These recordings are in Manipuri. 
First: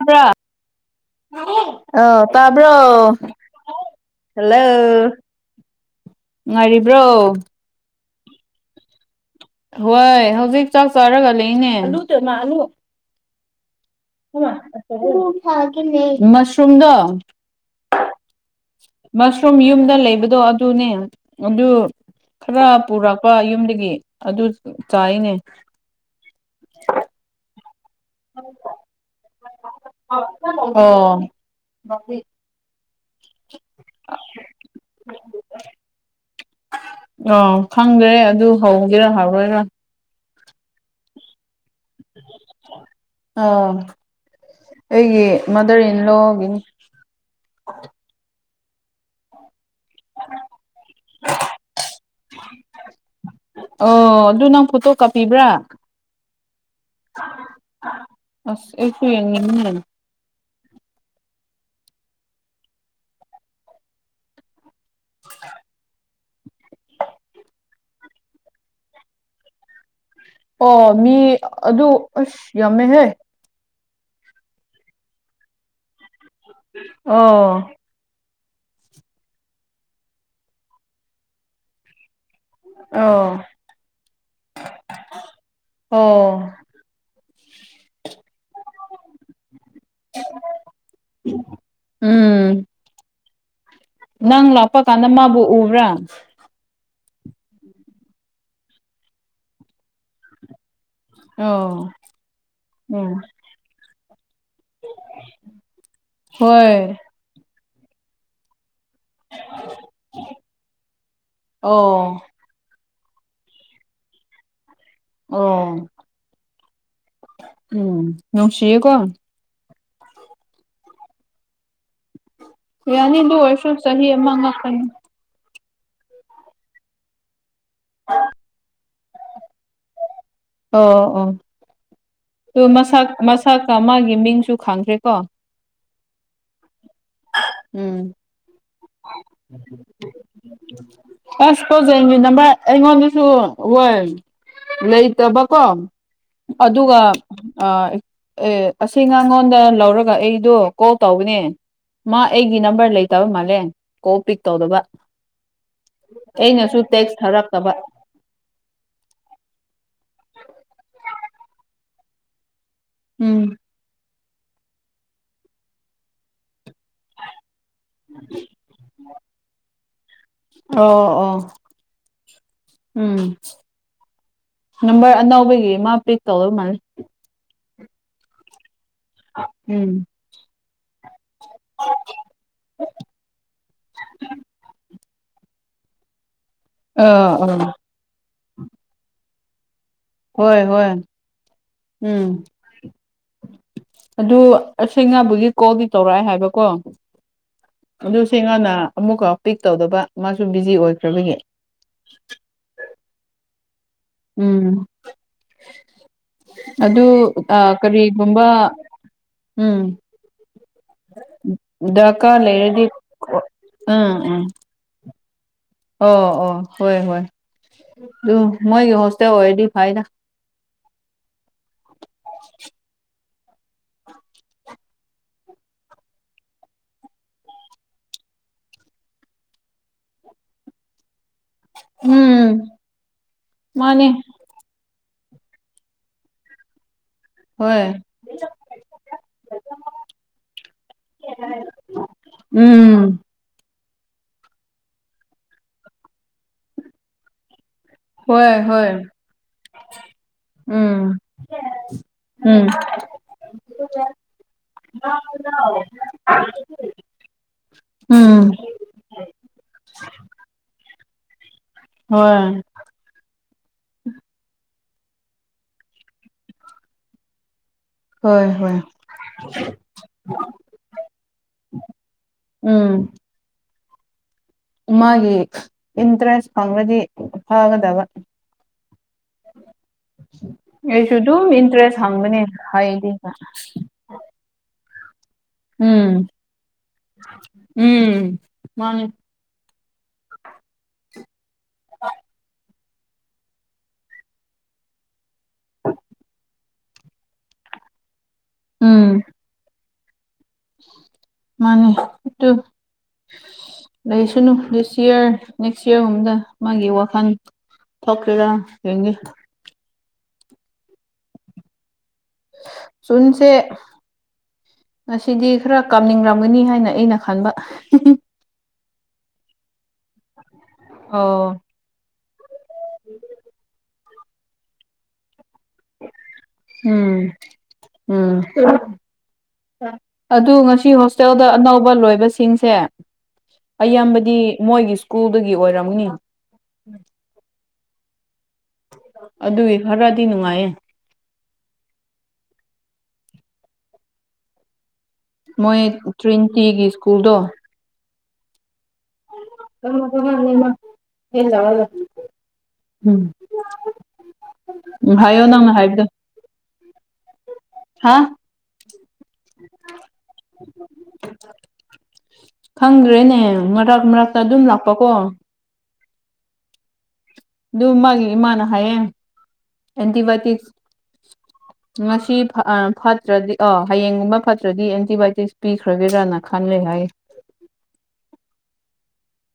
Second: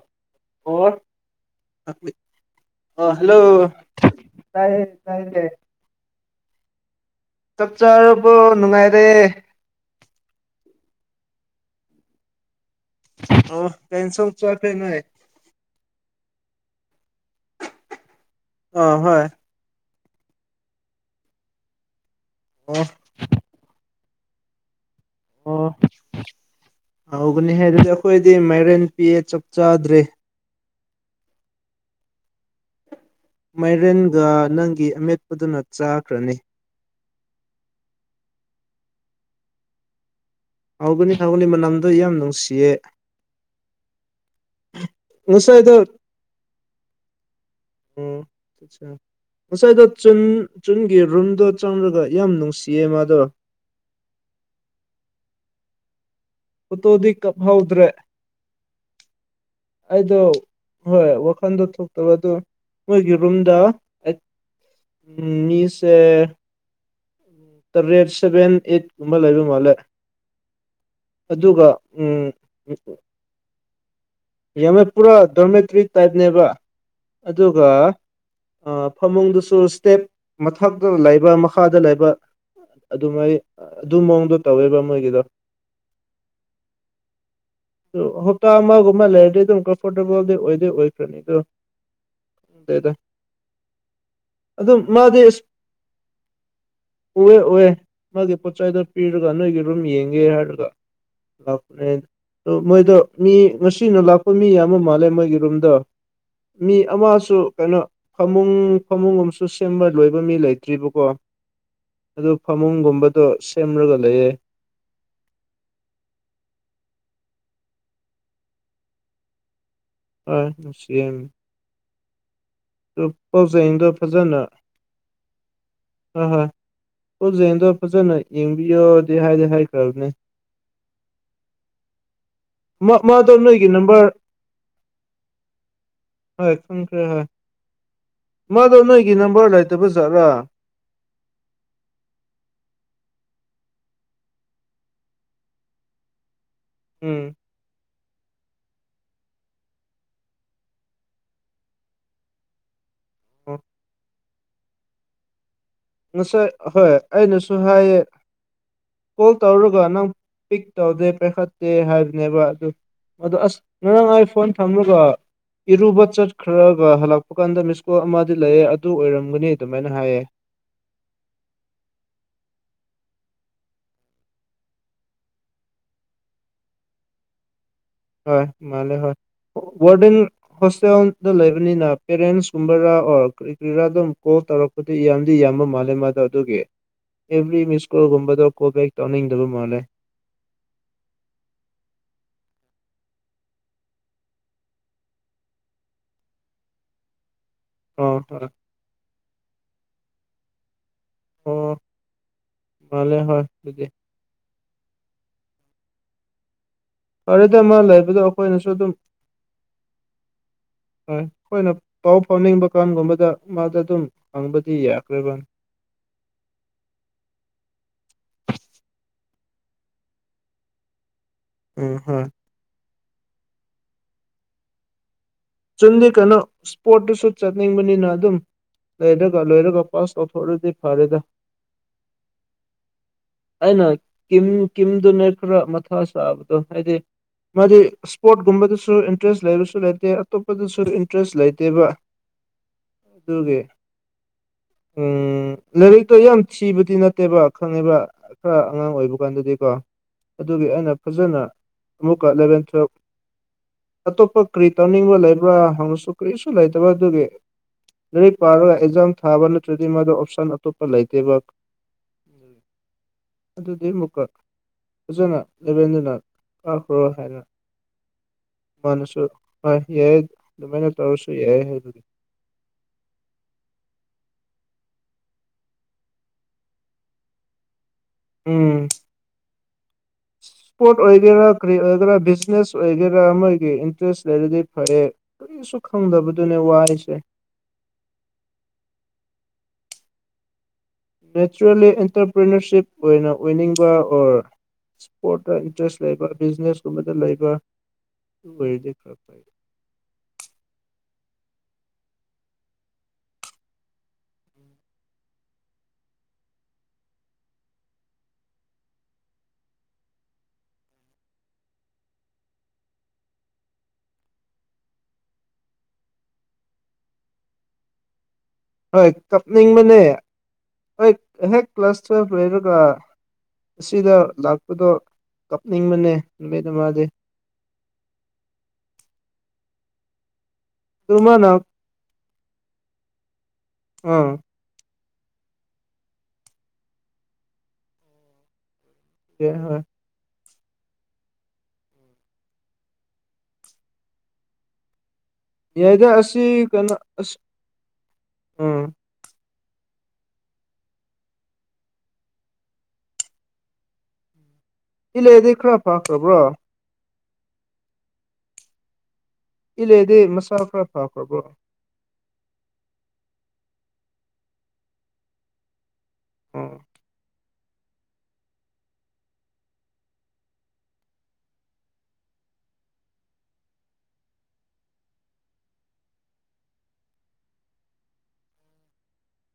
ꯍꯗ꯭ꯔ ꯑꯣ ꯑ ꯍꯜꯂꯣ ꯇꯥꯏꯌꯦ ꯇꯥꯏ ꯉꯉꯥꯏꯔꯤꯕ꯭ꯔꯣ ꯏ ꯅꯨꯡꯉꯥꯏꯔꯦ ꯍꯣꯏ ꯍꯧꯖꯤꯛ ꯆꯥꯛ ꯆꯥꯔꯒ ꯂꯩꯅꯦ ꯑ ꯃꯁꯔꯨꯝꯗꯣ ꯑꯥ ꯍꯣꯏ ꯃꯁꯔꯨꯝ ꯌꯨꯝꯗ ꯂꯩꯕꯗꯣ ꯑꯗꯨꯅꯦ ꯑꯗꯨ ꯈꯔ ꯑꯣ ꯄꯨꯔꯛꯄ ꯌꯨꯝꯗꯒꯤ ꯑꯗꯨ ꯆꯥꯏꯅꯦ ꯑꯣ ꯍꯧꯒꯅꯦ ꯍꯥꯏ ꯑꯗꯨ ꯑꯩꯈꯣꯏꯗꯤ ꯃꯥꯏꯔꯦꯟ ꯄꯤꯌꯦ ꯆꯥꯛ ꯆꯥꯗ꯭ꯔꯔꯤ ꯑꯣꯥ ꯃꯥꯏꯔꯦꯟꯒ ꯅꯪꯒꯤ ꯑꯃꯦꯠꯄꯗꯨꯅ ꯆꯥꯈ꯭ꯔꯅꯤ ꯑꯥ ꯈꯪꯗ꯭ꯔꯦ ꯑꯗꯨ ꯍꯧꯒꯦꯔꯥ ꯍꯥꯏꯔꯣꯏꯔ ꯑꯒꯅꯤ ꯊꯒꯒꯤ ꯃꯅꯝꯗꯣ ꯌꯥꯝ ꯅꯨꯡꯁꯤꯌꯦ ꯑꯣ ꯑꯩꯒꯤ ꯉꯁꯥꯏꯗꯣ ꯃꯥꯗꯔ ꯏꯟ ꯂꯣꯒꯤꯅꯤ ꯑꯆꯥ ꯉꯁꯥꯏꯗꯣ ꯆꯟ ꯆꯨꯟꯒꯤ ꯔꯨꯝꯗꯣ ꯆꯪꯂꯪꯂꯒ ꯌꯥꯝ ꯅꯨꯡꯁꯤꯌꯦ ꯃꯥꯗꯣ ꯨ ꯅꯪ ꯐꯣꯠꯇꯣ ꯀꯥꯞꯄꯤꯕ꯭ꯔꯥ ꯄꯣꯠꯇꯣꯗꯤ ꯀꯞꯍꯧꯗ꯭ꯔꯦ ꯑꯁ ꯑꯩꯁꯨ ꯌꯦꯡꯅꯤꯡꯉꯤꯅꯦ ꯑꯩꯗꯣ ꯍꯣꯏ ꯐꯟꯗ ꯊꯣꯛꯇꯕꯗꯣ ꯃꯣꯏꯒꯤ ꯔꯨꯝꯗ ꯑꯩ ꯎꯝ ꯃꯤꯁ ꯇ ꯔꯦꯠ ꯁꯚꯦꯟ ꯑꯩꯠ ꯀꯨꯝꯕ ꯂꯩꯕ ꯃꯥꯜꯂꯦ ꯑꯣ ꯃꯤ ꯑꯗꯨꯒ ꯑꯗꯨ ꯎꯝ ꯑꯁ ꯌꯥꯝꯃꯦꯍꯦ ꯌꯥꯝꯅ ꯄꯨꯔꯥ ꯗꯣꯔꯃꯦꯇꯔꯤ ꯇꯥꯏꯞꯅꯦꯕ ꯑꯗꯨꯒ ꯑꯣ ꯐꯃꯨꯡꯗꯨꯁꯨ ꯏꯁꯇꯦꯞ ꯃꯊꯛꯇ ꯂꯩꯕ ꯃꯈꯥꯗ ꯂꯩꯕ ꯑꯗꯨꯃꯥꯏ ꯑꯣ ꯑꯗꯨ ꯃꯑꯣꯡꯗꯣ ꯇꯧꯋꯦꯕ꯭ꯔ ꯃꯣꯏꯒꯤꯗꯣ ꯑꯣ ꯍꯞꯇꯥ ꯑꯃ ꯃ ꯂꯩꯗ ꯊꯀ ꯐꯨꯠꯕꯣꯜꯗ ꯑꯣꯏꯗ ꯑꯣꯏ ꯎꯝ ꯐꯔꯅꯤꯗꯣꯗꯗ ꯅꯪ ꯂꯥꯛꯄ ꯀꯥꯟꯗ ꯃꯥꯕꯨ ꯎꯕ꯭ꯔꯥ ꯎꯑꯦ ꯎꯑꯦ ꯃꯥꯒꯤ ꯄꯣꯠꯆꯥꯏꯗ ꯄꯤꯔꯒ ꯅꯣꯏꯒꯤ ꯔꯨꯝ ꯌꯦꯡꯒꯦ ꯍꯥꯏꯔꯒ ꯂ ꯑꯣ ꯃꯣꯏꯗ ꯎꯝ ꯃꯤ ꯑꯁꯤꯅ ꯂꯥꯛꯄ ꯃꯤ ꯌꯥꯝ ꯑꯃ ꯃꯥꯜꯂꯦ ꯃꯣꯏꯒꯤ ꯔꯨꯝꯗ ꯃꯤ ꯍꯣꯏ ꯑꯃꯁꯨ ꯀꯩꯅꯣ ꯐꯃꯨꯡ ꯐꯃꯨꯡꯒꯨꯝꯕꯁꯨ ꯁꯦꯝꯕ ꯂꯣꯏꯕ ꯃꯤ ꯂꯩꯇ꯭ꯔꯤꯕꯀꯣ ꯑꯣ ꯑꯗꯨ ꯐꯃꯨꯡꯒꯨꯝꯕ ꯑꯗꯨꯣ ꯁꯦꯝꯔꯒ ꯂꯩꯑꯌꯦ ꯑꯣ ꯎꯝ ꯅꯣꯡꯁꯤ ꯀꯣ ꯑ ꯁꯤ ꯂ ꯌꯥꯅꯤ ꯑꯗꯨ ꯑꯣꯏꯔꯁꯨ ꯄꯖꯗꯣ ꯆꯍꯤ ꯑꯃ ꯐꯖꯅ ꯉꯥꯛꯇꯅꯤ ꯑ ꯍ ꯑꯣꯖꯦꯟꯗꯣ ꯐꯖꯅ ꯌꯦꯡꯕꯤꯌꯣꯗꯤ ꯍꯥꯏꯗꯤ ꯍꯥꯏꯈ꯭ꯔꯕꯅꯦ ꯑꯣ ꯑꯣ ꯑꯗꯨ ꯃꯥ ꯃꯥꯗꯣ ꯅꯣꯏꯒꯤ ꯃꯁꯥꯀ ꯅꯝꯕꯔ ꯃꯥꯒꯤ ꯃꯤꯡꯁꯨ ꯈꯥꯡꯈ꯭ꯔꯦꯀꯣ ꯍꯣꯏ ꯁꯪꯈ꯭ꯔ ꯍꯣꯏ ꯎꯝ ꯃꯥꯗꯣ ꯅꯣꯏꯒꯤ ꯅꯝꯕꯔ ꯂꯩꯇꯕ ꯖꯥꯠꯔꯥ ꯑꯁ ꯀꯣꯖꯩꯒꯤ ꯅꯃ ꯑꯩꯉꯣꯟꯗꯁꯨ ꯍꯣꯏ ꯂꯩꯇꯕꯀꯣ ꯑꯗꯨꯒ ꯎꯝ ꯑꯦ ꯑꯁꯤ ꯉꯉꯣꯟꯗ ꯂꯧꯔꯒ ꯑꯩꯗꯣ ꯀꯣꯜ ꯇꯧꯕꯅꯦ ꯃꯥ ꯑꯩꯒꯤ ꯅꯝꯕꯔ ꯂꯩꯇꯕ ꯑꯣ ꯃꯥꯜꯂꯦ ꯀꯣꯜ ꯄꯤꯛ ꯇꯧꯗꯕ ꯉꯁꯥꯏ ꯑꯩꯅꯁꯨ ꯍꯣꯏ ꯇꯦꯛꯁ ꯑꯩꯅꯁꯨ ꯊꯥꯔꯛꯇꯕ ꯍꯥꯏꯌꯦ ꯀꯣꯜ ꯇꯧꯔꯒ ꯅꯪ ꯄꯤꯛ ꯇꯧꯗꯦ ꯄꯥꯏꯈꯠꯇꯦ ꯍꯥꯏꯕꯅꯦꯕ ꯑꯗꯨ ꯑ ꯎꯝ ꯑꯁ ꯉꯥꯡ ꯐꯣꯟ ꯊꯝꯃꯒ ꯏꯔꯨꯕ ꯆꯠꯈ꯭ꯔꯒ ꯍꯜꯂꯛꯄ ꯀꯥꯟꯗ ꯃꯤꯁ ꯍꯣꯏ ꯑꯃꯗꯤ ꯂꯩꯌꯦꯦ ꯑꯗꯨ ꯑꯣꯏꯔꯝꯒꯅꯤ ꯑꯗꯨꯃꯥꯏꯅ ꯍꯥꯏꯌꯦ ꯑꯣ ꯑꯣ ꯎꯝ ꯅꯝꯕꯔ ꯑꯅꯧꯕꯒꯤ ꯃꯥ ꯄꯤꯛ ꯇꯧꯔꯧ ꯃꯥꯜꯂ ꯍꯣꯏ ꯃꯥꯂꯦ ꯍꯣꯏ ꯎꯝ ꯋꯥꯔꯗꯦꯟ ꯍꯣꯁꯇꯦꯜꯗ ꯂꯩꯕꯅꯤꯅ ꯄꯦꯔꯦꯟꯁ ꯀꯨꯝꯕꯔꯥ ꯑꯣꯔ ꯀ ꯀꯔꯤꯔꯥꯗꯝ ꯀꯣꯜ ꯇꯧꯔꯛꯄ ꯌꯥꯝꯗꯤ ꯌꯥꯝꯕ ꯃꯥꯜꯂꯦ ꯃꯥꯗꯣ ꯑꯗꯨꯒꯤ ꯑꯥ ꯑꯦꯕ꯭ꯔꯤ ꯑꯥ ꯃꯤꯁꯀꯨꯜꯒꯨꯝꯕꯗꯣ ꯀꯣꯄꯦꯛꯛꯇꯅꯤꯤꯡꯗꯧꯕ ꯃꯥꯅꯔꯦ ꯍꯣꯏ ꯍꯣꯏ ꯎꯝ ꯑꯗꯨ ꯑꯁꯦꯡꯅꯕꯨꯒꯤ ꯀꯣꯜꯗꯤ ꯇꯧꯔꯛꯑꯦ ꯍꯥꯏꯕꯀꯣ ꯑ ꯑꯗꯨ ꯁꯤ ꯍꯣꯏ ꯉꯥꯟꯅ ꯑꯃꯨꯛꯀ ꯄꯤꯛ ꯇꯧꯗꯕ ꯃꯥꯁꯨ ꯕꯤꯖꯤ ꯑꯣꯏ ꯀꯉꯦ ꯑꯣ ꯃꯥꯜꯂꯦ ꯍꯣꯏ ꯑꯗꯨꯗꯤ ꯎꯝ ꯑꯗꯨ ꯐꯔꯦꯗ ꯃꯥ ꯂꯩꯕꯗꯣ ꯀꯔꯤꯒꯨꯝꯕ ꯑꯩꯈꯣꯏꯅꯁꯨ ꯑꯗꯨꯝ ꯎꯝ ꯍꯣꯏ ꯑꯩꯈꯣꯏꯅ ꯄꯥꯎ ꯗꯔꯀꯥꯔ ꯐꯥꯎꯅꯤꯡꯕ ꯂꯩꯔꯗꯤ ꯀꯥꯟꯒꯨꯝꯕꯗ ꯃꯥꯗ ꯑꯗꯨꯝ ꯎꯝ ꯎꯝ ꯍꯪꯕꯗꯤ ꯌꯥꯏ ꯀꯣꯏꯕ ꯑꯣ ꯑꯣ ꯍꯣꯏ ꯍꯣꯏ ꯑꯗꯨ ꯃꯣꯏꯒꯤ ꯍꯣꯁꯇꯦꯜ ꯑꯣꯏꯔꯗꯤ ꯐꯥꯏꯅ ꯑ ꯍꯣ ꯆꯟꯗꯤ ꯀꯅꯣ ꯏꯁꯄꯣꯔꯠꯇꯁꯨ ꯆꯠꯅꯤꯡꯕꯅꯤꯅ ꯑꯗꯨꯝ ꯂꯩꯣꯏꯔꯒ ꯂꯣꯏꯔꯒ ꯄꯥꯁꯣ ꯊꯣꯔꯗꯤ ꯐꯥꯔꯦꯗ ꯎꯝ ꯑꯩꯅ ꯃꯥꯅꯦ ꯀꯤꯝ ꯀꯤꯝꯗꯨꯅꯦ ꯈꯔ ꯃꯊꯥ ꯁꯥꯕꯗꯣ ꯍꯥꯏꯗꯤ ꯃꯥꯗꯤ ꯍꯣꯏ ꯏꯁꯄꯣꯔꯠꯀꯨꯝꯕꯗꯁꯨ ꯏꯟꯇꯔꯦꯁ ꯂꯩꯔꯁꯨ ꯂꯩꯇꯦ ꯑꯄꯗꯁꯨ ꯏꯟꯇꯔꯦꯁ ꯂꯩꯇꯦꯕ ꯎꯝ ꯑꯗꯨꯒꯤ ꯎꯝ ꯂꯩꯔꯤꯛꯛꯇ ꯌꯥꯝ ꯆꯤꯕꯗꯤ ꯅꯠꯇꯦꯕꯥ ꯈꯪꯉꯤꯕ ꯍꯣꯏ ꯈꯔ ꯍꯣꯏ ꯑꯉꯥꯡ ꯑꯣꯏꯕ ꯀꯥꯟꯗꯗꯤꯀꯣ ꯑꯗꯨꯒꯤ ꯑꯩꯅ ꯎꯝ ꯐꯖꯅ ꯑꯃꯨꯛꯀ ꯑꯦꯂꯚꯦꯟ ꯎꯝ ꯇꯨꯋꯞ ꯑꯇꯣꯞꯄ ꯀꯔꯤ ꯇꯧ ꯍꯥꯏꯅꯤꯡꯕ ꯂꯩꯕ꯭ꯔꯥ ꯍꯧꯅꯁꯨ ꯀꯔꯤꯁꯨ ꯂꯩꯇꯕ ꯑꯗꯨꯒꯤ ꯂꯔꯤ ꯎꯝ ꯄꯥꯔ ꯑꯦꯛꯖꯝ ꯊꯥꯕꯅ ꯇꯦꯔꯤ ꯑꯣꯞꯁꯟ ꯂꯩꯇꯦꯕ ꯍꯣꯏ ꯑꯗꯨꯗꯤ ꯑꯃꯨꯛꯀ ꯐꯖꯅ ꯂꯦꯕꯦꯟꯗꯨꯅ ꯀꯥꯈ꯭ꯔꯣ ꯍꯥꯏꯅ ꯍꯣꯏ ꯍꯣꯏ ꯑꯣꯏ ꯌꯥꯏ ꯑꯗꯨꯃꯥꯏꯅ ꯇꯧꯔꯁꯨ ꯌꯥꯏ ꯑꯗꯨꯗꯤ ꯎꯝ ꯃꯥꯒꯤ ꯏꯟꯇꯔꯦꯁ ꯐꯪꯕꯗꯤ ꯐꯒꯗꯕ ꯎꯝ ꯏꯁꯄꯣꯔꯠ ꯑꯩꯁꯨ ꯑꯗꯨꯝ ꯑꯣꯏꯒꯦꯔꯥ ꯀ ꯏꯟꯇꯔꯦꯁ ꯑꯣꯏꯒꯦꯔꯥ ꯍꯪꯕꯅꯦ ꯕꯤꯖꯤꯅꯦꯁ ꯍꯥꯏꯗꯤ ꯑꯣꯏꯒꯦꯔꯥ ꯑꯃꯒꯤ ꯏꯟꯇꯔꯦꯁ ꯂꯩꯔꯗꯤ ꯐꯩꯌꯦ ꯀꯔꯤꯁꯨ ꯎꯝ ꯈꯪꯗꯕꯗꯨꯅꯦ ꯋꯥ ꯍꯥꯏꯁꯦ ꯎꯝ ꯃꯥꯅꯤ ꯅꯦꯆꯔꯦꯜꯂꯤ ꯑꯦꯟꯇꯔꯄ꯭ꯔꯔꯤꯅꯔꯁꯤꯞ ꯑꯣꯏꯅ ꯑꯣꯏꯅꯤꯡꯕ ꯑꯣꯔ ꯏꯁꯄꯣꯔꯠꯇ ꯏꯟꯇꯔꯦꯁ ꯂꯩꯕ ꯕꯤꯖꯤꯅꯦꯁꯀꯨꯝꯕꯗ ꯂꯩꯕ ꯑꯣꯏꯔꯗꯤ ꯎꯝ ꯈ꯭ꯔꯄ ꯃꯥꯅꯤ ꯂꯩꯁꯅꯨ ꯗꯤꯁ ꯌꯌꯥꯔ ꯅꯦꯛꯁ ꯌꯔꯒꯨꯝꯗ ꯃꯥꯒꯤ ꯋꯥꯈꯜ ꯊ ꯀꯔ ꯌꯦꯡꯒꯦ ꯁꯟꯁꯦ ꯉꯁꯤꯗꯤ ꯈꯔ ꯀꯥꯞꯅꯤꯡꯔꯝꯒꯅꯤ ꯍꯥꯏꯅ ꯑꯩꯅ ꯈꯟꯕ ꯍꯣꯏ ꯀꯞꯅꯤꯡꯕꯅꯦ ꯍꯣꯏ ꯑꯣ ꯍꯦꯛ ꯀ꯭ꯂ ꯇꯨꯋꯦꯞ ꯂꯩꯔꯒ ꯑꯁꯤꯗ ꯂꯥꯛꯄꯗꯣ ꯀꯞꯅꯤꯡꯕꯅꯦ ꯅꯨꯃꯤꯠ ꯑꯃꯗꯤ ꯎꯝ ꯎꯝ ꯑꯗꯨ ꯃꯁꯤ ꯑꯗꯨ ꯍꯣꯁꯇꯦꯜꯗ ꯃꯥꯅ ꯑꯅꯧꯕ ꯂꯣꯏꯕꯁꯤꯡꯁꯦ ꯑꯥ ꯑꯌꯥꯝꯕꯗꯤ ꯃꯣꯏꯒꯤ ꯁ꯭ꯀꯨꯜꯗꯒꯤ ꯑꯣꯏꯔꯝꯅꯤ ꯌꯥꯏ ꯑꯗꯨꯒꯤ ꯍꯣꯏ ꯈꯔꯗꯤ ꯅꯨꯡꯉꯥꯏꯌꯦ ꯃꯣꯏ ꯌꯥꯏꯗ ꯑꯁꯤ ꯇ꯭ꯔꯤꯟꯇꯤꯒꯤ ꯀꯩꯅ‌ꯣ ꯑꯁ ꯁ꯭ꯀꯨꯜꯗꯣ ꯎꯝ [unintelligible] ꯎꯝ ꯍꯥꯏꯌꯣ ꯏꯂꯦꯗꯤ ꯅꯪꯅ ꯈꯔ ꯍꯥꯏꯕꯗꯣ ꯐꯈ꯭ꯔꯕ꯭ꯔꯣ ꯍꯥꯥ ꯏꯂ‌ꯦꯗꯤ ꯃꯁꯥ ꯈꯔ ꯐꯥꯈ꯭ꯔꯕꯣ ꯈꯪꯗ꯭ꯔꯦꯅꯦ ꯃꯔꯛ ꯃꯔꯛꯇ ꯑꯗꯨꯝ ꯂꯥꯛꯄꯀꯣ ꯎꯝ ꯑꯗꯨꯝ ꯃꯥꯒꯤ ꯏꯃꯥꯅ ꯍꯥꯏꯌꯦ ꯑꯦꯟꯗꯤꯚꯥꯢꯌꯣꯇꯤꯛ [inaudible] ꯉꯁꯤ ꯐꯠꯇ꯭ꯔꯗꯤ ꯑ ꯍꯌꯦꯡꯒꯨꯝꯕ ꯐꯠꯇ꯭ꯔꯗꯤ ꯑꯦꯟꯇꯤꯕꯥꯏꯌꯣꯇꯤꯛꯁ ꯄꯤꯈ꯭ꯔꯒꯦꯔꯅ ꯈꯜꯂꯦ ꯍꯥꯏꯌꯦ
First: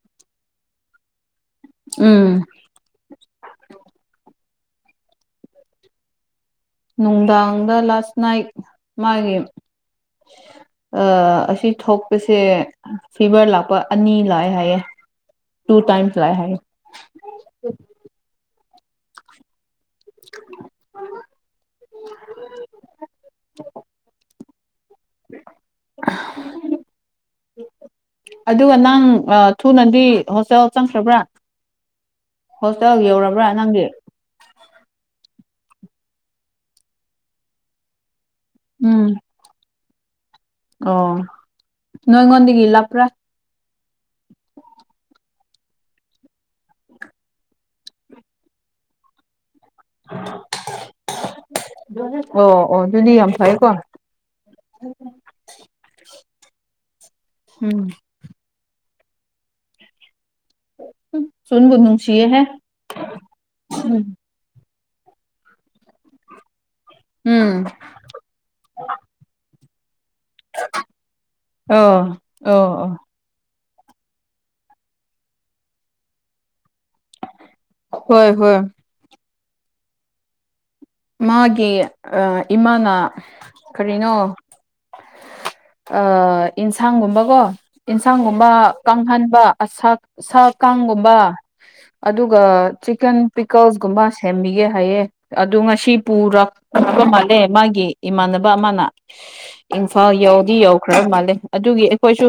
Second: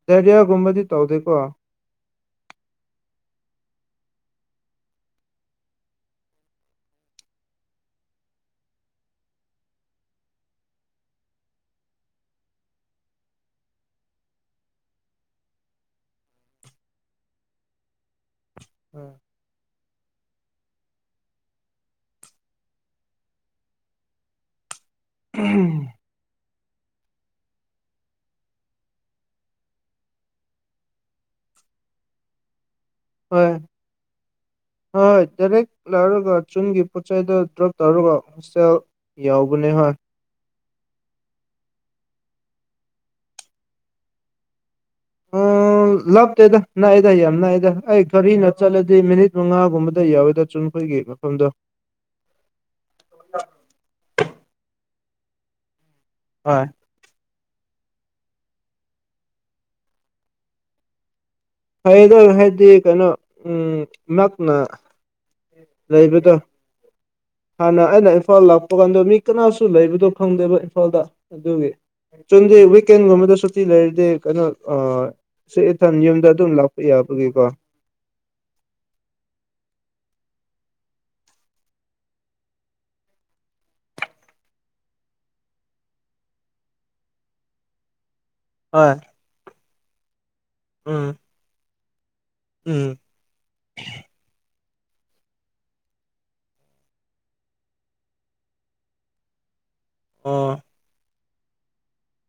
ꯗꯥꯏꯔꯤꯌꯥꯒꯨꯝꯕꯗꯤ ꯇꯧꯗ‌ꯦꯀꯣ ꯎꯝ ꯅꯨꯡꯗꯥꯡꯗ ꯂꯥꯁ ꯅꯥꯏꯠ ꯃꯥꯒꯤ [inaudible] ꯑꯁꯤ ꯊꯣꯛꯄꯁꯦ ꯐꯤꯚꯔ ꯂꯥꯛꯄ ꯑꯅꯤ ꯂꯥꯛꯑꯦ ꯍꯥꯏꯌꯦ ꯇꯨ ꯇꯥꯏꯝꯁ ꯂꯛꯑꯦ ꯍꯥꯏ ꯎꯝ [unintelligible] ꯎꯝ [unintelligible] ꯑꯗꯨꯒ ꯅꯪ ꯊꯨꯅꯗꯤ ꯍꯣꯁꯇꯦꯜ ꯆꯪꯈ꯭ꯔꯕ꯭ꯔꯥ ꯍꯣꯁꯇꯦꯜ ꯌꯧꯔꯕ꯭ꯔꯥ ꯍꯣꯏ ꯅꯪꯒꯤ ꯂꯥꯏꯔꯒ ꯆꯨꯝꯒꯤ ꯄꯣꯠꯆꯩꯗ‌ꯣ ꯗ꯭ꯔ‌ꯣꯞ ꯇꯧꯔꯒ ꯍꯣꯁꯇꯦꯜ ꯎꯝ ꯌꯥꯎꯕꯅꯦ ꯍꯣꯏ ꯑꯣ ꯅꯣꯏꯉꯣꯟꯗꯒꯤ ꯂꯥꯞꯄꯔꯥ ꯑ ꯂꯥꯞꯇꯦꯗ ꯅꯛꯑꯦꯗ ꯌꯥꯝ ꯅꯛꯑꯦꯗ ꯑꯩ ꯒꯥꯔꯤꯅ ꯆꯠꯂꯗꯤ ꯃꯤꯅꯤꯠ ꯃꯉꯥ ꯑꯣ ꯑꯣ ꯑꯗꯨꯗꯤ ꯌꯥꯝ ꯐꯩꯀꯣ ꯎꯝ ꯍꯣꯏ ꯎꯝ ꯁꯨꯟꯕꯨ ꯐꯩꯗ‌ꯣ ꯅꯨꯡꯁꯤꯌꯦꯍꯦ ꯍꯥꯏꯗꯤ ꯀꯩꯅꯣ ꯎꯝ ꯅꯛꯅ ꯂꯩꯕꯗ‌ꯣ ꯎꯝ ꯍꯥꯟꯅ ꯑꯩꯅ ꯏꯝꯐꯥꯜ ꯂꯥꯛꯄ ꯀꯥꯟꯗ ꯃꯤ ꯀꯅꯥꯁꯨ ꯂꯩꯕꯗꯣ ꯈꯪꯗꯦꯕ ꯏꯝꯐꯥꯜꯗ ꯑꯗꯨꯒꯤ ꯑꯣ ꯆꯨꯟꯗꯤ ꯑꯣ ꯑꯣ ꯋꯤꯀꯦꯟꯒꯨꯝꯕꯗꯁꯨ ꯂꯩꯔꯗꯤ ꯀꯩꯅꯣ ꯌꯨꯝꯗ ꯑꯗꯨꯝ ꯂꯥꯛ ꯍꯣꯏ ꯍꯣꯏ ꯃꯥꯒꯤ ꯏꯃꯥꯅ ꯀꯔꯤꯅꯣ ꯑ ꯌꯦꯟꯁꯥꯡꯒꯨꯝꯕꯀꯣ ꯌ‌ꯦꯟꯁꯥꯡꯒꯨꯝꯕ ꯍꯣꯏ ꯀꯥꯡꯍꯟꯕ ꯁꯥ ꯎꯝ ꯀꯥꯡꯒꯨꯝꯕ ꯑꯗꯨꯒ ꯎꯝ ꯆꯤꯛꯀꯟ ꯄꯤꯀꯜꯁꯒꯨꯝꯕ ꯁꯦꯝꯕꯤꯒꯦ ꯍꯥꯏꯌꯦ ꯑꯗꯨ ꯉꯁꯤ ꯄꯨꯔꯛꯄ ꯃꯥꯜꯂꯦ ꯃꯥꯒꯤ ꯏꯃꯥꯟꯅꯕ ꯑꯃꯅ ꯏꯝꯐꯥꯜ ꯑꯣ ꯌꯧꯗꯤ ꯌꯧꯈ꯭ꯔ ꯃꯥꯜꯂꯦ ꯑꯗꯨꯒꯤ ꯑꯩꯈꯣꯏꯁꯨ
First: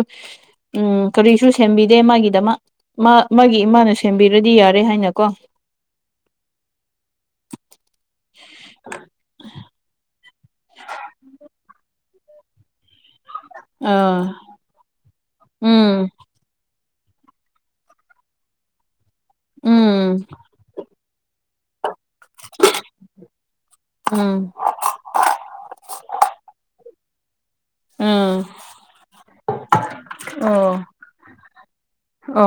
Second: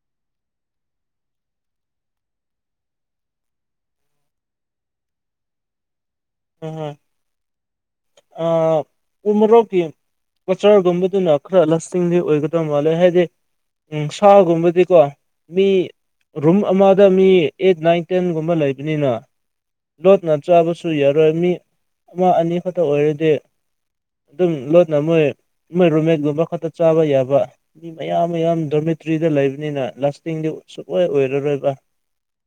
ꯎꯝ ꯀꯔꯤꯁꯨ ꯁꯦꯝꯕꯤꯗꯦ ꯃꯥꯒꯤꯗꯃꯛ ꯃꯥ ꯃꯥꯒꯤ ꯏꯃꯥꯅ ꯁꯦꯝ ꯁꯦꯝꯕꯤꯔꯗꯤ ꯌꯥꯔꯦ ꯍꯥꯏꯅꯀꯣ ꯍ‌ꯣꯏ ꯍ‌ꯣꯏ ꯎꯃ‌ꯣꯔꯣꯛꯇꯤ ꯑꯆꯔꯒꯨꯝꯕꯗꯨꯅ ꯈꯔ ꯂꯥꯁꯇꯤꯡꯗꯤ ꯑꯣꯏꯒꯗꯕ ꯃꯥꯜꯂꯦ ꯍꯥꯏꯗꯤ ꯎꯝ ꯑꯥ ꯁꯥꯒꯨꯝꯕꯗꯤꯀꯣ ꯃꯤ ꯎꯝ ꯔꯨꯝ ꯑꯃ ꯑꯃꯗ ꯃꯤ ꯑꯩꯠ ꯅꯥꯏꯟ ꯇꯦꯟꯒꯨꯝꯕ ꯂꯩꯕꯅꯤꯅ ꯎꯝ ꯂꯣꯠꯅ ꯆꯥꯕꯁꯨ ꯌꯥꯔꯣꯏ ꯃꯤ ꯑꯃ ꯑꯅꯤ ꯈꯛꯇ ꯑꯣꯏꯔꯗꯤ ꯑꯗꯨꯝ ꯎꯝ ꯂꯣꯠꯅ ꯃꯣꯏ ꯃꯣꯏ ꯔꯨꯝꯃꯦꯠꯒꯨꯝꯕ ꯈꯛꯇ ꯆꯥꯕ ꯌꯥꯕ ꯃꯤ ꯃꯌꯥꯝ ꯎꯝ ꯃꯌꯥꯝ ꯗꯣꯔꯃꯦꯇ꯭ꯔꯤꯗ ꯂꯩꯕꯅꯤꯅ ꯂꯥꯁꯇꯤꯡꯗꯤ ꯑꯣ ꯁꯨꯡꯑꯣꯏ ꯑꯣꯏꯔꯔꯣꯏꯕ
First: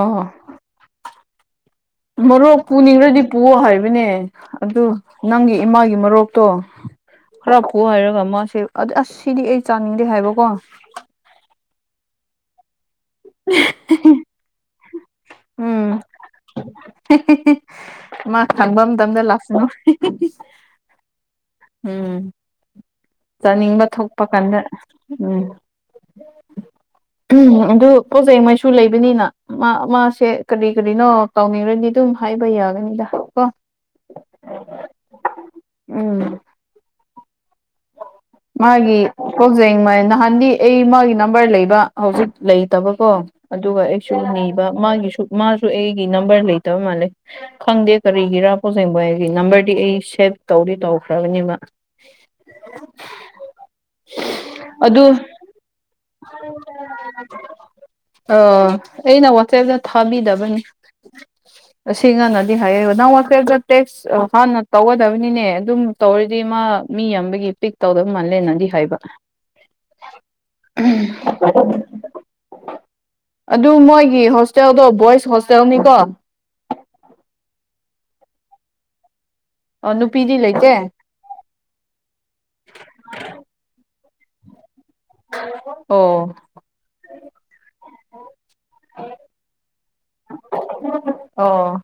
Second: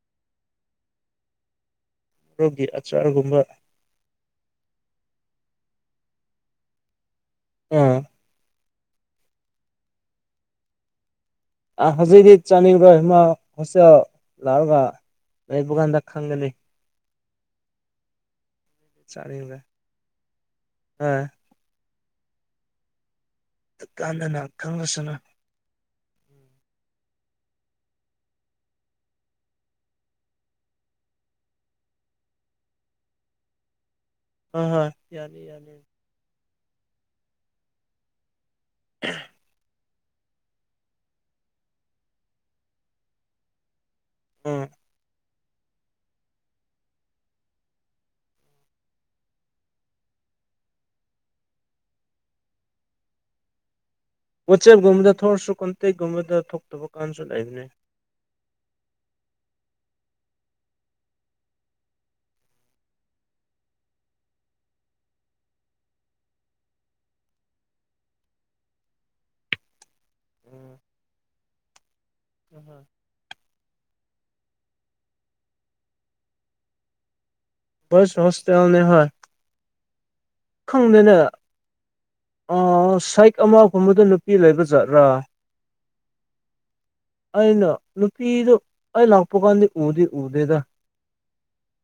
ꯑꯣ ꯃꯣꯔꯣꯛ ꯃꯣꯔꯣꯛꯒꯤ ꯄꯨꯅꯤꯡꯈ꯭ꯔꯗꯤ ꯑꯆꯥꯔꯒꯨꯝꯕ ꯄꯨꯑꯣ ꯍꯥꯏꯕꯅꯦ ꯑꯗꯨ ꯅꯪꯒꯤ ꯏꯃꯥꯒꯤ ꯃꯔꯨꯞ ꯇꯣ ꯈꯔ ꯄꯨꯑꯣ ꯑꯥ ꯍꯥꯏꯔꯒ ꯃꯥꯁꯦ ꯑꯗ ꯑꯁ ꯁꯤꯗꯤ ꯑꯩ ꯆꯥꯅꯤꯡꯗꯦ ꯍꯥꯏꯕꯀꯣ ꯑ ꯍꯧꯖꯤꯛꯗꯤ ꯆꯅꯤꯡꯑꯣꯏ ꯃꯥ ꯍꯣꯏꯇꯦꯜ ꯂꯥꯛꯑꯒ ꯂꯩꯕ ꯎꯝ ꯀꯥꯟꯗ ꯈꯪꯒꯅꯤ ꯃꯥ ꯁꯪꯕ ꯃꯇꯝꯗ ꯆꯥꯅꯤꯡꯕ꯭ꯔꯥ ꯂꯥꯛꯁꯅꯨ ꯑꯥ ꯎꯝ ꯆꯥꯅꯤꯡꯕ ꯊꯣꯛꯄ ꯗꯨꯀꯥꯟꯗꯅ ꯀꯥꯟꯗ ꯈꯪꯂꯁꯅꯨ ꯎꯝ [unintelligible] ꯎꯝ ꯑꯗꯨ ꯄꯣꯠꯖꯦꯛ ꯃꯩꯁꯨ ꯂꯩꯕꯅꯤꯅ ꯃꯥ ꯃꯥꯁꯦ ꯀꯔꯤ ꯀꯔꯤꯅꯣ ꯇꯧꯅꯤꯡꯔꯗꯤ ꯑꯗꯨꯝ ꯍꯥꯏ ꯕꯩ ꯌꯥꯒꯅꯤꯗ ꯎꯝ [unintelligible] ꯃꯥꯒꯤ ꯀꯣꯛꯖꯩꯃꯩꯅ ꯍꯥꯟꯗꯤ ꯑꯩ ꯃꯥꯒꯤ ꯅꯝꯕꯔ ꯂꯩꯕ ꯍꯧꯖꯤꯛ ꯂꯩꯇꯕꯀꯣ ꯑꯗꯨꯒ ꯁꯨ ꯎꯝ ꯅꯤꯕ ꯃꯥꯒꯤꯁꯨ ꯃꯥꯁꯨ ꯑꯩꯒꯤ ꯅꯝꯕꯔ ꯂꯩꯇꯕ ꯃꯥꯜꯂꯦ ꯈꯪꯗꯦ ꯀꯔꯤꯒꯤꯔꯥ ꯄꯣꯖꯦꯡꯕ ꯑꯩꯒꯤ ꯅꯝꯕꯔꯗꯤ ꯑꯩ ꯁꯦꯞ ꯇꯧꯔꯤ ꯇꯧꯈ꯭ꯔꯕꯅꯤꯕ [unintelligible] ꯋꯥꯆꯦꯞꯀꯨꯝꯕꯗ ꯊꯣꯛꯑꯁꯨ ꯀꯣꯟꯇꯦꯛ ꯑꯣ ꯑꯩꯅ ꯋꯥꯆꯦꯞ ꯊꯥꯕꯤ ꯗꯕꯅꯤ ꯑꯁꯤ ꯅꯪꯅꯗꯤ ꯍꯥꯏꯔꯤꯕ ꯅꯪ ꯋꯥꯆꯦꯞꯇ ꯇꯦꯛꯁ ꯍꯥꯟꯅ ꯇꯧꯒꯗꯕꯅꯤꯅꯦ ꯑꯗꯨꯝ ꯇꯧꯔꯗꯤ ꯃꯥ ꯃꯤ ꯌꯥꯝꯕꯒꯤ ꯄꯤꯛ ꯇꯧꯗꯕ ꯃꯥꯜꯂꯦꯅꯗꯤ ꯍꯥꯏꯕ [unintelligible] ꯑꯗꯨ ꯃꯣꯏ ꯍꯣꯁꯇꯦꯜꯗ ꯕꯣꯏꯁ ꯍꯣꯁꯇꯦꯜꯅꯤꯀꯣ ꯕꯣꯏ ꯍꯣꯁꯇꯦꯜꯅꯤꯀꯣ ꯑꯣ ꯅꯨꯄꯤꯗꯤ ꯂꯩꯇꯦ ꯈꯪꯗꯅꯦ ꯁꯥꯏꯛ ꯑꯃ ꯒꯨꯝꯕꯗ ꯅꯨꯄꯤ ꯂꯩꯕ ꯑꯣ ꯑꯩ ꯅꯨꯄꯤꯗꯨ ꯑꯩ ꯂꯛꯄ ꯀꯥꯟꯗꯤ ꯎꯗꯤ ꯎꯗꯦꯗ ꯑꯣ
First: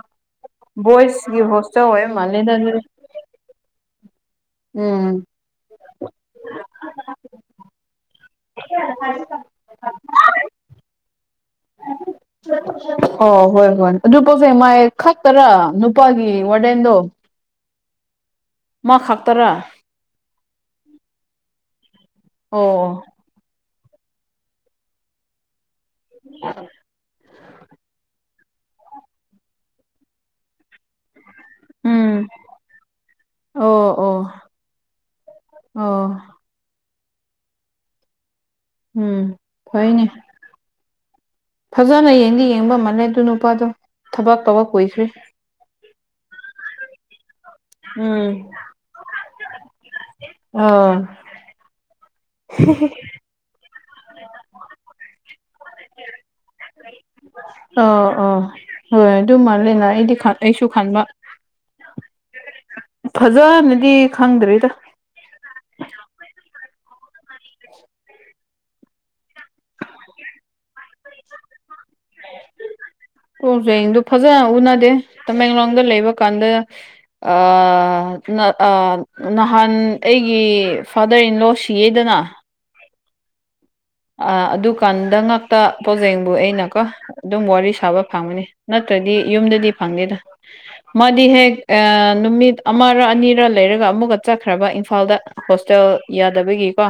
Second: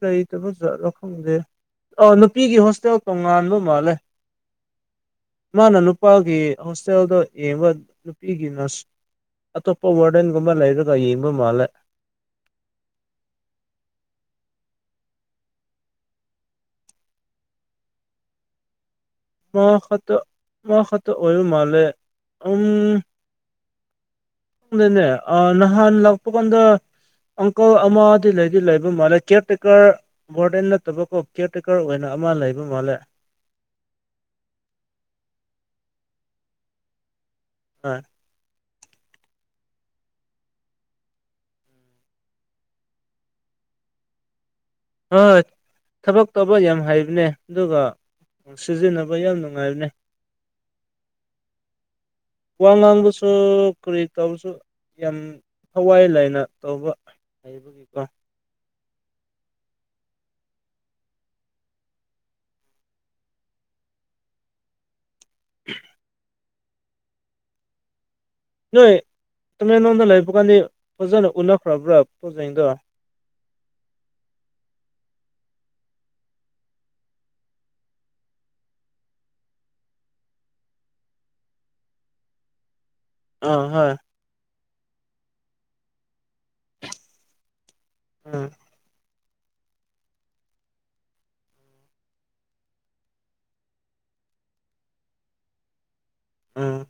ꯂꯩꯇꯕꯖꯥꯠꯂꯣ ꯈꯪꯗꯦ ꯕꯣꯏꯁꯀꯤ ꯍꯣꯁꯇꯦꯜ ꯑ ꯑꯣꯏꯕ ꯃꯥꯜꯂꯦꯗ ꯅꯨꯄꯤꯒꯤ ꯑꯗꯨꯗꯤ ꯍꯣꯁꯇꯦꯜ ꯇꯣꯉꯥꯟꯕ ꯃꯥꯜꯂꯦ ꯎꯝ ꯃꯥꯅ ꯅꯨꯄꯥꯒꯤ ꯍꯣꯁꯇꯦꯜꯗ ꯌꯦꯡꯕ ꯅꯨꯄꯤꯒꯤ ꯑꯇꯣꯞꯄ ꯋꯥꯔꯗꯦꯟꯒꯨꯝꯕ ꯂꯩꯔꯒ ꯌꯦꯡꯕ ꯃꯥꯜꯂꯦ [unintelligible] ꯑꯣ ꯍꯣꯏ ꯍꯣꯏ ꯑꯗꯨ ꯄꯣꯠꯁꯦ ꯃꯥꯏ ꯈꯛꯇꯔꯥ ꯅꯨꯄꯥꯒꯤ ꯋꯥꯔꯗꯦꯟꯗꯣ ꯃꯥ ꯈꯥꯛꯇꯔꯥ ꯃꯥ ꯈꯛꯇ ꯃꯥ ꯈꯠꯇ ꯑꯣꯏꯕ ꯃꯥꯂꯦ ꯎꯝ ꯑꯣ ꯑꯣ ꯈꯪꯗꯦꯅꯦ ꯅꯍꯥꯟ ꯂꯥꯛꯄꯀꯥꯟꯗ ꯑꯪꯀꯜ ꯑꯃ ꯂꯩ ꯂꯩꯕ ꯃ ꯀꯦꯌꯔ ꯇꯦꯀꯔ ꯗꯦꯟꯅ ꯇ ꯀꯤꯌꯔꯇꯦꯛꯀꯔ ꯑꯣꯏꯅ ꯎꯝ ꯑꯃ ꯂꯩꯕ ꯃꯥꯜꯂꯦ ꯑꯣ ꯑꯣ ꯑꯣ ꯍꯣꯏ ꯎꯝ ꯊꯣꯛꯣꯏꯅꯦ ꯐꯖꯅ ꯌꯦꯡꯗꯤ ꯌꯦꯡꯕ ꯃꯥꯜꯂꯦ ꯑꯗꯨ ꯅꯨꯄꯥꯗꯨ ꯊꯕꯛ ꯇꯧꯕ ꯀꯨꯏꯈ꯭ꯔꯔꯤ ꯍꯣꯏ ꯊꯕꯛ ꯇꯧꯕ ꯌꯥꯝ ꯍꯥꯏꯕꯅꯦ ꯑꯗꯨꯒ ꯎꯝ ꯁꯤꯖꯤꯟꯅꯕ ꯌꯥꯝ ꯅꯨꯡꯉꯥꯏꯕꯅꯦ ꯑꯥ ꯀ ꯉꯗꯁꯨ ꯀꯨꯔꯤ ꯇꯧꯕꯁꯨ ꯌꯥꯝ ꯊꯋꯥꯏ ꯂꯥꯏꯅ ꯇꯧꯕ ꯍꯩꯕꯒꯤꯀꯣ ꯑꯥ ꯑꯥ ꯍꯣꯏ ꯑꯗꯨꯃ ꯑꯩꯗꯤ ꯑꯩꯁꯨ ꯈꯟꯕ ꯐꯖꯅꯗꯤ ꯈꯪꯗ꯭ꯔꯔꯤꯗ [inaudible] ꯅꯣꯏ ꯇ ꯅꯣ ꯂꯥꯏ ꯄ ꯀꯥꯟꯗꯤ ꯐꯖ ꯎ ꯎꯗ ꯐꯖ ꯎꯅꯥꯗꯦ ꯇꯃꯦꯡꯂꯣꯡꯗ ꯂꯩꯕ ꯀꯥꯟꯗ ꯑ ꯅꯍꯥꯟ ꯑꯩꯒꯤ ꯐꯥꯗꯔ ꯏꯟꯂꯣ ꯁꯤ ꯑꯦꯗꯅ ꯑ ꯑ ꯑꯗꯨꯀꯥꯟꯗ ꯉꯥꯛꯇ ꯄꯥꯎꯖꯦꯡꯕꯨ ꯑꯩꯅꯀ ꯑꯗꯨꯝ ꯋꯥꯔꯤ ꯁ ꯊꯥꯕ ꯐꯪꯒꯅꯤ ꯎꯝ ꯅꯠꯇ꯭ꯔꯗꯤ ꯌꯨꯝꯗꯗꯤ ꯐꯪꯅꯤꯦꯗ ꯃꯥꯗꯤ ꯍꯦꯛ ꯅꯨꯃꯤꯠ ꯑꯃꯔ ꯑꯅꯤꯔ ꯂꯩꯔꯒ ꯑꯃꯨꯛ ꯆꯠꯈ꯭ꯔꯕ ꯏꯝꯐꯥꯜꯗ ꯍꯣꯁꯇꯦꯜ ꯎꯝ ꯌꯥꯗꯕꯒꯤꯀꯣ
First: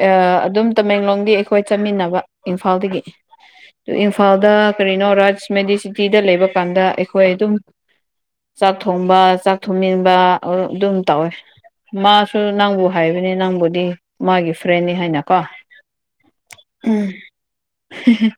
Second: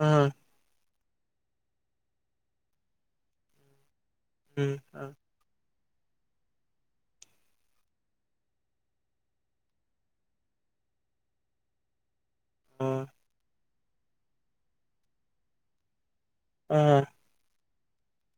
ꯑꯥ ꯑꯗꯨꯝ ꯇꯃꯦꯡꯂꯣꯡꯗꯤ ꯑꯩꯈꯣꯏ ꯆꯠꯃꯤꯟꯅꯕ ꯏꯝꯐꯥꯜꯗꯒꯤ ꯑꯗꯨ ꯏꯝꯐꯥꯜꯗ ꯎꯝ ꯀꯔꯤꯅꯣ ꯑꯥ ꯔꯥꯖ ꯃꯦꯗꯤꯁꯤꯇꯤꯗ ꯂꯩꯕ ꯀꯥꯟꯗ ꯑꯩꯈꯣꯏ ꯑꯗꯨꯝ ꯆꯥꯛ ꯊꯣꯡꯕ ꯆꯥꯛ ꯊꯣꯡꯅꯤꯡꯕ ꯑꯗꯨꯝ ꯇꯧꯋꯦ ꯃꯥꯁꯨ ꯅꯪꯕꯨ ꯍꯥꯏꯕꯅꯤ ꯅꯪꯕꯨꯗꯤ ꯃꯥꯒꯤ ꯐ꯭ꯔꯦꯟꯅꯤ ꯍꯥꯏꯅꯀꯣ ꯑ ꯍꯝ